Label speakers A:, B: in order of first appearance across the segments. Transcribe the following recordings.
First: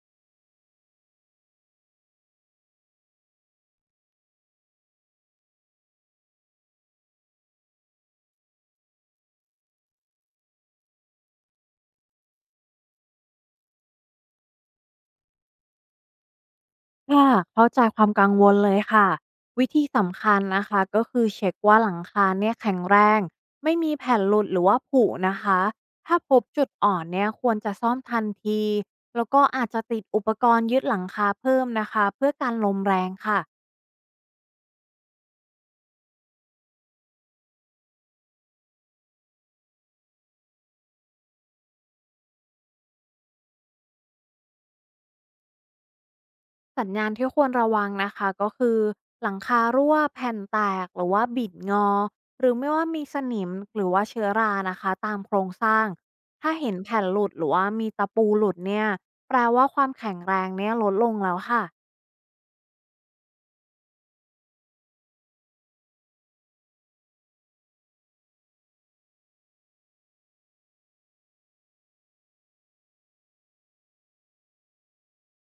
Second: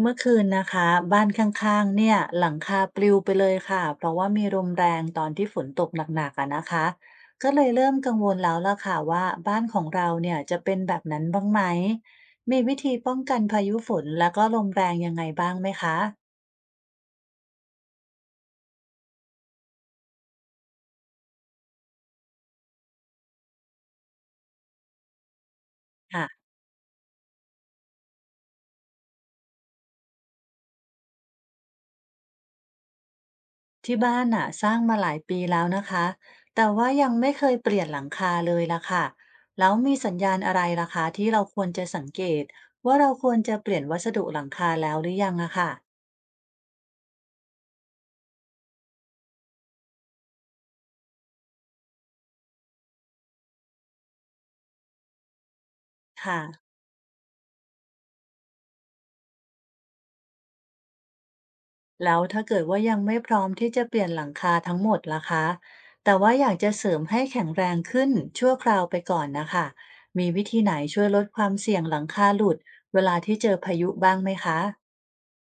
A: เมื่อคืนนะคะบ้านข้างๆเนี่ยหลังคาปลิวไปเลยค่ะเพราะว่ามีลมแรงตอนที่ฝนตกหนักๆอะนะคะก็เลยเริ่มกังวลแล้วล่ะค่ะว่าบ้านของเราเนี่ยจะเป็นแบบนั้นบ้างไหมมีวิธีป้องกันพายุฝนแล้วก็ลมแรงยังไงบ้างไหมคะ
B: ค่ะเข้าใจความกังวลเลยค่ะวิธีสำคัญนะคะก็คือเช็คว่าหลังคาเนี่ยแข็งแรงไม่มีแผ่นหลุดหรือว่าผุนะคะถ้า
A: ค่ะ
B: พบจุดอ่อนเนี่ยควรจะซ่อมทันทีแล้วก็อาจจะติดอุปกรณ์ยึดหลังคาเพิ่มนะคะเพื่อการลมแรงค่ะ
A: ที่บ้านน่ะสร้างมาหลายปีแล้วนะคะแต่ว่ายังไม่เคยเปลี่ยนหลังคาเลยล่ะค่ะแล้วมีสัญญาณอะไรล่ะคะที่เราควรจะสังเกตว่าเราควรจะเปลี่ยนวัสดุหลังคาแล้วหรือยังอะค่ะ
B: สัญญาณที่ควรระวังนะคะก็คือหลังคารั่วแผ่นแตกหรือว่าบิดงอหรือไม่ว่ามีสนิมหรือว่าเชื้อรานะคะตามโครงสร้าง
A: ค่ะ
B: ถ้าเห็นแผ่นหลุดหรือว่ามีตะปูหลุดเนี่ยแปลว่าความแข็งแรงเนี่ยลดลงแล้วค่ะ
A: แล้วถ้าเกิดว่ายังไม่พร้อมที่จะเปลี่ยนหลังคาทั้งหมดล่ะคะแต่ว่าอยากจะเสริมให้แข็งแรงขึ้นชั่วคราวไปก่อนนะคะมีวิธีไหนช่วยลดความเสี่ยงหลังคาหลุดเวลาที่เจอพายุบ้างไหมคะ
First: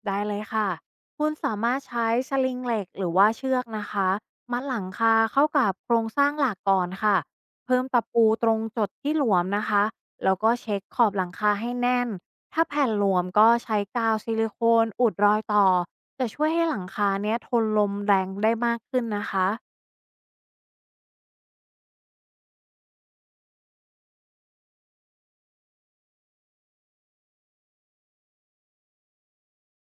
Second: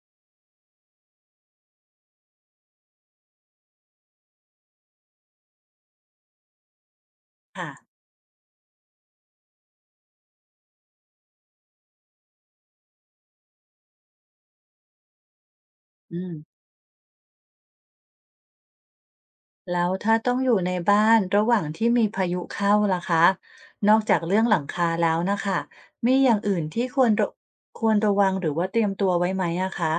B: ได้เลยค่ะคุณสามารถใช้สลิงเหล็กหรือว่าเชือกนะคะมัดหลังคาเข้ากับโครงสร้างหลักก่อนค่ะ
A: ค่ะ
B: เพิ่มตะปูตรงจุดที่หลวมนะคะแล้วก็เช็คขอบหลังคาให้แน่นถ้าแผ่นหลวมก็ใช้กาวซิลิโคนอุดรอยต่อ
A: อื
B: จะ
A: ม
B: ช่วยให้หลังคาเนี้ยทนลมแรงได้มากขึ้นนะคะ
A: แล้วถ้าต้องอยู่ในบ้านระหว่างที่มีพายุเข้าล่ะคะนอกจากเรื่องหลังคาแล้วนะคะมีอย่างอื่นที่ควรระวังหรือว่าเตรียมตัวไว้ไหมอะคะ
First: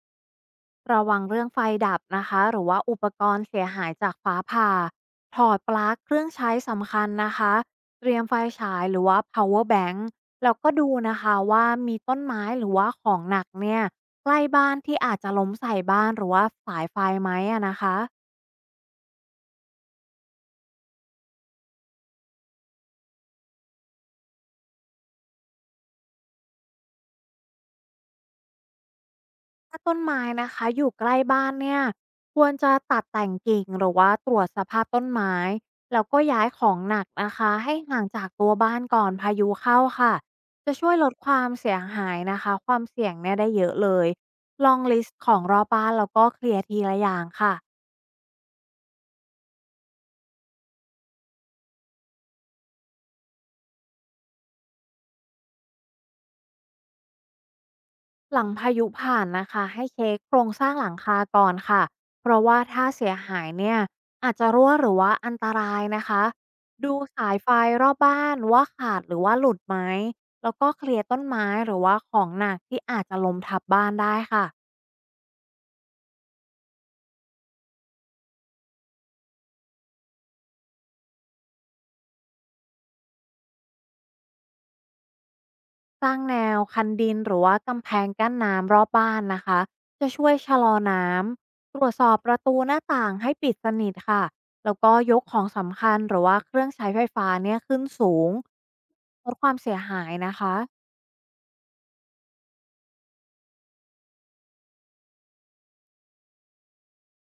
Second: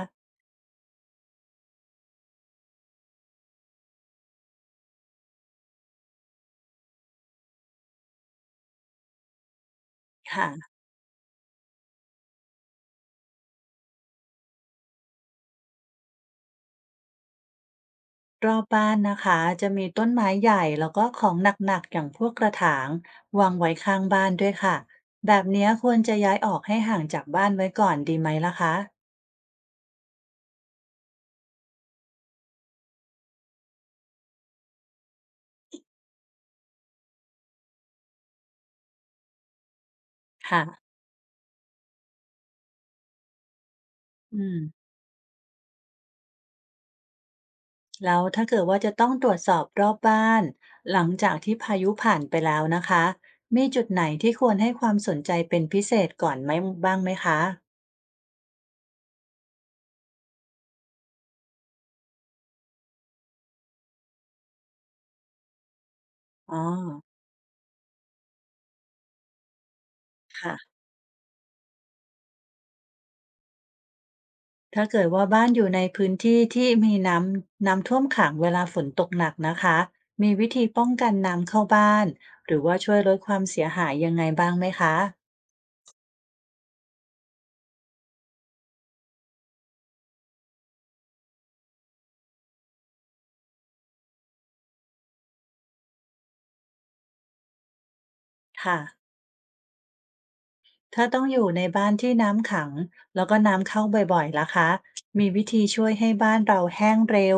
B: ระวังเรื่องไฟดับนะคะหรือว่าอุปกรณ์เสียหายจากฟ้าผ่าถอดปลั๊กเครื่องใช้สำคัญนะคะเตรียมไฟฉายหรือว่า power bank แล้ว
A: ค่ะ
B: ก็ดูนะคะว่ามีต้นไม้หรือว่าของหนักเนี่ยใกล้บ้านที่อาจจะล้มใส่บ้านหรือว่าสายไฟไหมอะนะคะ
A: รอบบ้านนะคะจะมีต้นไม้ใหญ่แล้วก็ของหนักๆอย่างพวกกระถางวางไว้ข้างบ้านด้วยค่ะแบบเนี้ยควรจะย้ายออกให้ห่างจากบ้านไว้ก่อนดีไหมล่ะคะ
B: ถ้าต้นไม้นะคะอยู่ใกล้บ้านเนี่ยควรจะตัดแต่งกิ่งหรือว่าตรวจสภาพต้นไม้แล้วก็ย้ายของหนักนะคะให้ห่างจากตัวบ้านก่อนพายุเข้าค่ะจะช่
A: ค่ะ
B: วยลดความเสียหายนะคะความเสี่ยงเนี่ยได้เยอะเลย
A: อืม
B: ลองลิสต์ของรอบบ้านแล้วก็เคลียร์ทีละอย่างค่ะ
A: แล้วถ้าเกิดว่าจะต้องตรวจสอบรอบบ้านหลังจากที่พายุผ่านไปแล้วนะคะมีจุดไหนที่ควรให้ความสนใจเป็นพิเศษก่อนไหมคะ
B: หลังพายุผ่านนะคะให้เช็คโครงสร้างหลังคาก่อนค่ะเพราะว่าถ้าเสียหายเนี่ยอาจจะรั่วหรือว่าอันตรายนะคะ
A: อ๋อ
B: ดูสายไฟรอบบ้านว่าขาดหรือว่าหลุดไหมแล้
A: ค่ะ
B: วก็เคลียร์ต้นไม้หรือว่าของหนักที่อาจจะล้มทับบ้านได้ค่ะ
A: ถ้าเกิดว่าบ้านอยู่ในพื้นที่ที่มีน้ำท่วมขังเวลาฝนตกหนักนะคะ มีวิธีป้องกันน้ำเข้าบ้านหรือว่าช่วยลดความเสียหายยังไงบ้างไหมคะ
B: สร้างแนวคันดินหรือว่ากำแพงกั้นน้ำรอบบ้านนะคะ จะช่วยชะลอน้ำ ตรวจสอบประตูหน้าต่างให้ปิดสนิทค่ะ แล้วก็ยกของสำคัญหรือว่าเครื่องใช้ไฟฟ้าเนี่ยขึ้นสูง
A: ค่ะ
B: ลดความเสียหายนะคะ
A: ถ้าต้องอยู่ในบ้านที่น้ำขังแล้วก็น้ำเข้าบ่อยๆล่ะคะมีวิธีช่วยให้บ้านเราแห้งเร็ว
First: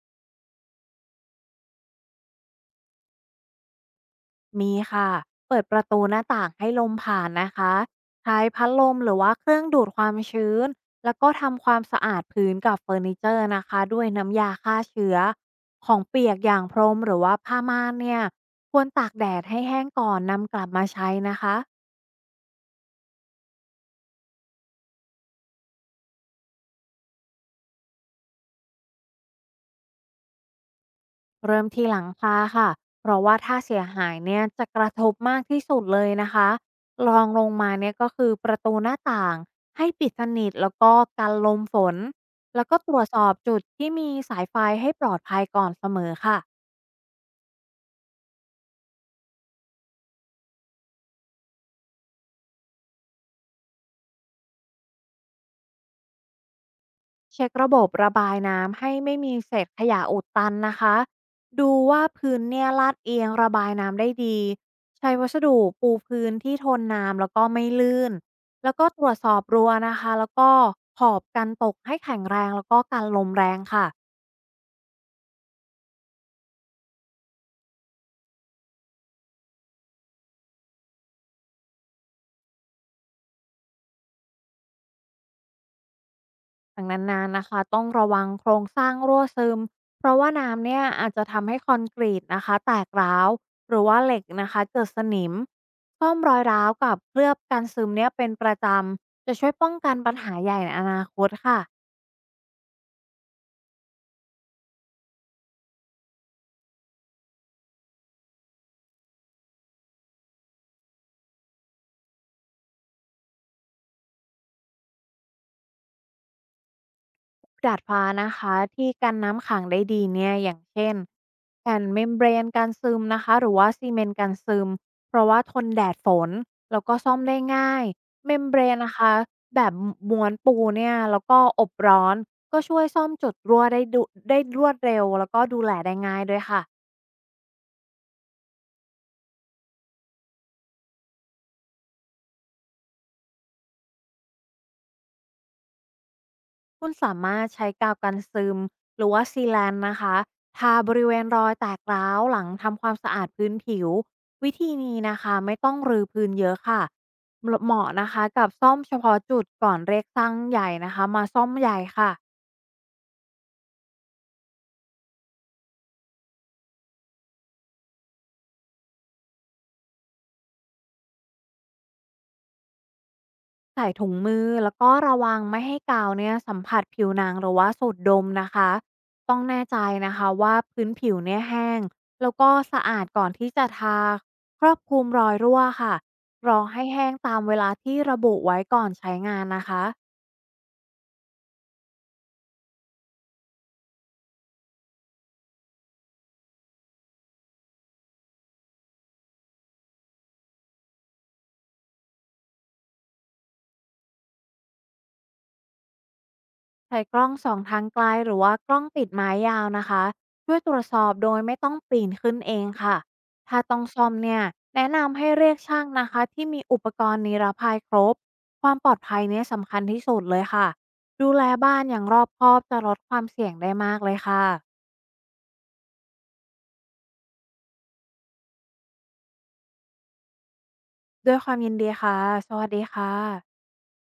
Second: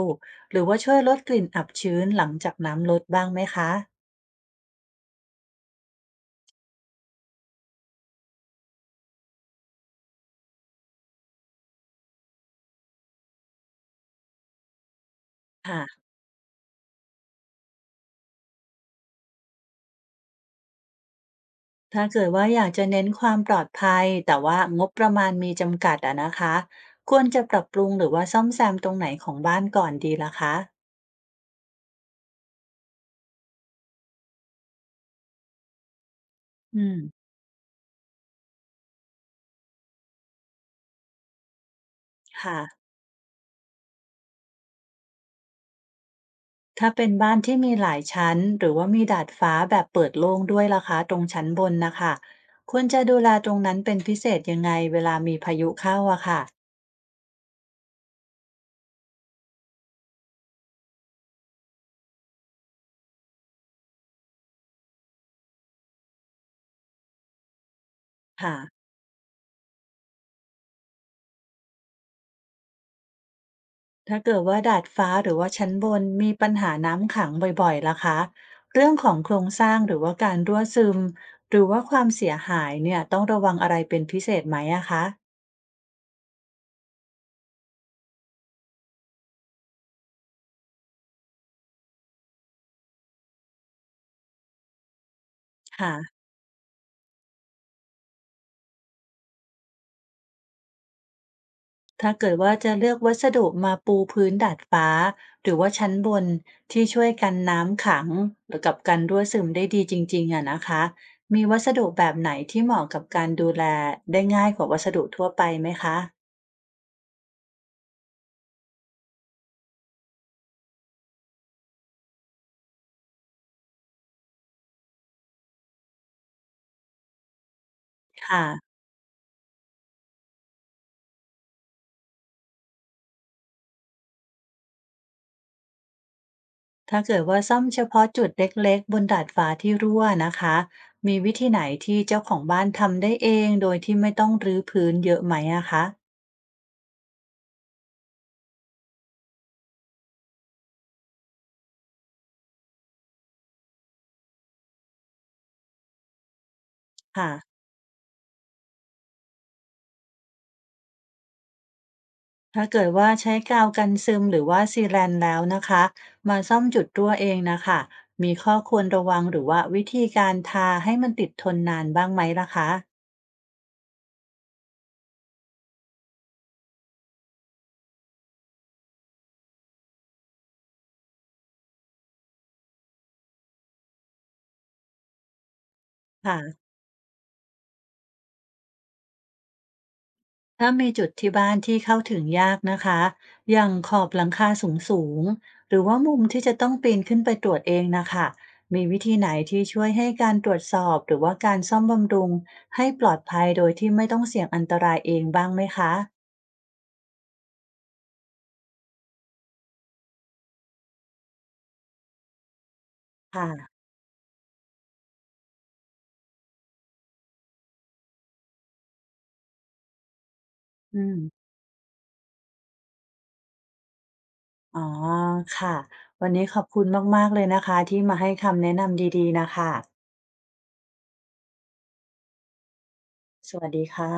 A: หรือว่าช่วยลดกลิ่นอับชื้นหลังจากน้ำลดบ้างไหมคะ
B: มีค่ะ เปิดประตูหน้าต่างให้ลมผ่านนะคะ ใช้พัดลมหรือว่าเครื่องดูดความชื้น แล้วก็ทำความสะอาดพื้นกับเฟอร์นิเจอร์นะคะด้วยน้ำยาฆ่าเชื้อของ
A: ค่ะ
B: เปียกอย่างพรมหรือว่าผ้าม่านเนี่ยควรตากแดดให้แห้งก่อนนำกลับมาใช้นะคะ
A: ถ้าเกิดว่าอยากจะเน้นความปลอดภัยแต่ว่างบประมาณมีจำกัดอะนะคะควรจะปรับปรุงหรือว่าซ่อมแซมตรงไหนของบ้านก่อนดีล่ะคะ
B: เริ่มที่หลังคาค่ะ เพราะว่าถ้าเสียหายเนี่ยจะกระทบมากที่สุดเลยนะคะ
A: อืม
B: รองลงมาเนี่ยก็คือประตูหน้าต่างให้ปิดสนิทแล้วก็กันลมฝน
A: ค่ะ
B: แล้วก็ตรวจสอบจุดที่มีสายไฟให้ปลอดภัยก่อนเสมอค่ะ
A: ถ้าเป็นบ้านที่มีหลายชั้นหรือว่ามีดาดฟ้าแบบเปิดโล่งด้วยล่ะคะตรงชั้นบนนะคะควรจะดูแลตรงนั้นเป็นพิเศษยังไงเวลามีพายุเข้าอะค่ะ
B: เช็คระบบระบายน้ำให้ไม่มีเศษขยะอุดตันนะคะ ดูว่าพื้นเนี่ยลาดเอียงระบายน้ำได้ดี ใช้วัสดุปูพื้นที่ทนน้ำแล้วก็ไม่ลื่น
A: ค่ะ
B: แล้วก็ตรวจสอบรั้วนะคะแล้วก็ขอบกันตกให้แข็งแรงแล้วก็กันลมแรงค่ะ
A: ถ้าเกิดว่าดาดฟ้าหรือว่าชั้นบนมีปัญหาน้ำขังบ่อยๆล่ะคะเรื่องของโครงสร้างหรือว่าการรั่วซึมหรือว่าความเสียหายเนี่ยต้องระวังอะไรเป็นพิเศษไหมอะคะ
B: ถังนานๆนะคะต้องระวังโครงสร้างรั่วซึมเพราะว่าน้ำเนี่ยอาจจะทำให้คอนกรีตนะคะแตกร้าวหรือว่าเหล็กนะคะเกิดสนิมซ่อม
A: ค่ะ
B: รอยร้าวกับเคลือบกันซึมเนี่ยเป็นประจำจะช่วยป้องกันปัญหาใหญ่ในอนาคตค่ะ
A: ถ้าเกิดว่าจะเลือกวัสดุมาปูพื้นดาดฟ้าหรือว่าชั้นบนที่ช่วยกันน้ำขังหรือกับการรั่วซึมได้ดีจริงๆอะนะคะมีวัสดุแบบไหนที่เหมาะกับการดูแลได้ง่ายกว่าวัสดุทั่วไปไหมคะ
B: ดาดฟ้านะคะที่กันน้ำขังได้ดีเนี่ยอย่างเช่นแผ่นเมมเบรนกันซึมนะคะหรือว่าซีเมนต์กันซึมเพราะว่าทนแดดฝนแล้วก็ซ่อมได้ง่ายเม
A: ค่ะ
B: มเบรนนะคะแบบม้วนปูเนี่ยแล้วก็อบร้อนก็ช่วยซ่อมจุดรั่วได้รวดเร็วแล้วก็ดูแลได้ง่ายด้วยค่ะ
A: ถ้าเกิดว่าซ่อมเฉพาะจุดเล็กๆบนดาดฟ้าที่รั่วนะคะ มีวิธีไหนที่เจ้าของบ้านทำได้เองโดยที่ไม่ต้องรื้อพื้นเยอะไหมอะคะ
B: คุณสามารถใช้กาวกันซึมหรือว่าซีแลนด์นะคะทาบริเวณรอยแตกร้าวหลังทำความสะอาดพื้นผิววิธีนี้นะคะไม่ต้องรื้อพื้นเยอะค่ะ
A: ค่ะ
B: เหมาะนะคะกับซ่อมเฉพาะจุดก่อนเรียกช่างใหญ่นะคะมาซ่อมใหญ่ค่ะ
A: ถ้าเกิดว่าใช้กาวกันซึมหรือว่าซีแลนแล้วนะคะ มาซ่อมจุดรั่วเองนะคะ มีข้อควรระวังหรือว่าวิธีการทาให้มันติดทนนานบ้างไหมล่ะคะ
B: ใส่ถุงมือแล้วก็ระวังไม่ให้กาวเนี่ยสัมผัสผิวหนังหรือว่าสูดดมนะคะต้องแน่ใจนะคะว่าพื้นผิวเนี่ยแห้งแล้วก็สะอาดก่อนที่จะทาครอบคลุมรอยรั่วค่ะรอ
A: ค่ะ
B: ให้แห้งตามเวลาที่ระบุไว้ก่อนใช้งานนะคะ
A: ถ้ามีจุดที่บ้านที่เข้าถึงยากนะคะอย่างขอบหลังคาสูงๆหรือว่ามุมที่จะต้องปีนขึ้นไปตรวจเองนะคะ มีวิธีไหนที่ช่วยให้การตรวจสอบหรือว่าการซ่อมบำรุงให้ปลอดภัยโดยที่ไม่ต้องเสี่ยงอันตรายเองบ้างไหมคะ
B: ใช้กล้องส่องทางไกลหรือว่ากล้องติดไม้ยาวนะคะช่วยตรวจสอบโดยไม่ต้องปีนขึ้นเองค่ะ
A: ค่ะ
B: ถ้าต้องซ่อมเนี่ยแนะนำให้เรียกช่างนะคะที่มีอุปกรณ์นิรภัยครบความปลอดภัยเนี่ยสำคัญที่สุดเลยค่ะ
A: อืม
B: ดูแลบ้านอย่างรอบคอบจะลดความเสี่ยงได้มากเลยค่ะ
A: อ๋อค่ะวันนี้ขอบคุณมากๆเลยนะคะที่มาให้คำแนะนำดีๆนะคะ
B: ด้วยความยินดีค่ะสวัสดีค่ะ
A: สวัสดีค่ะ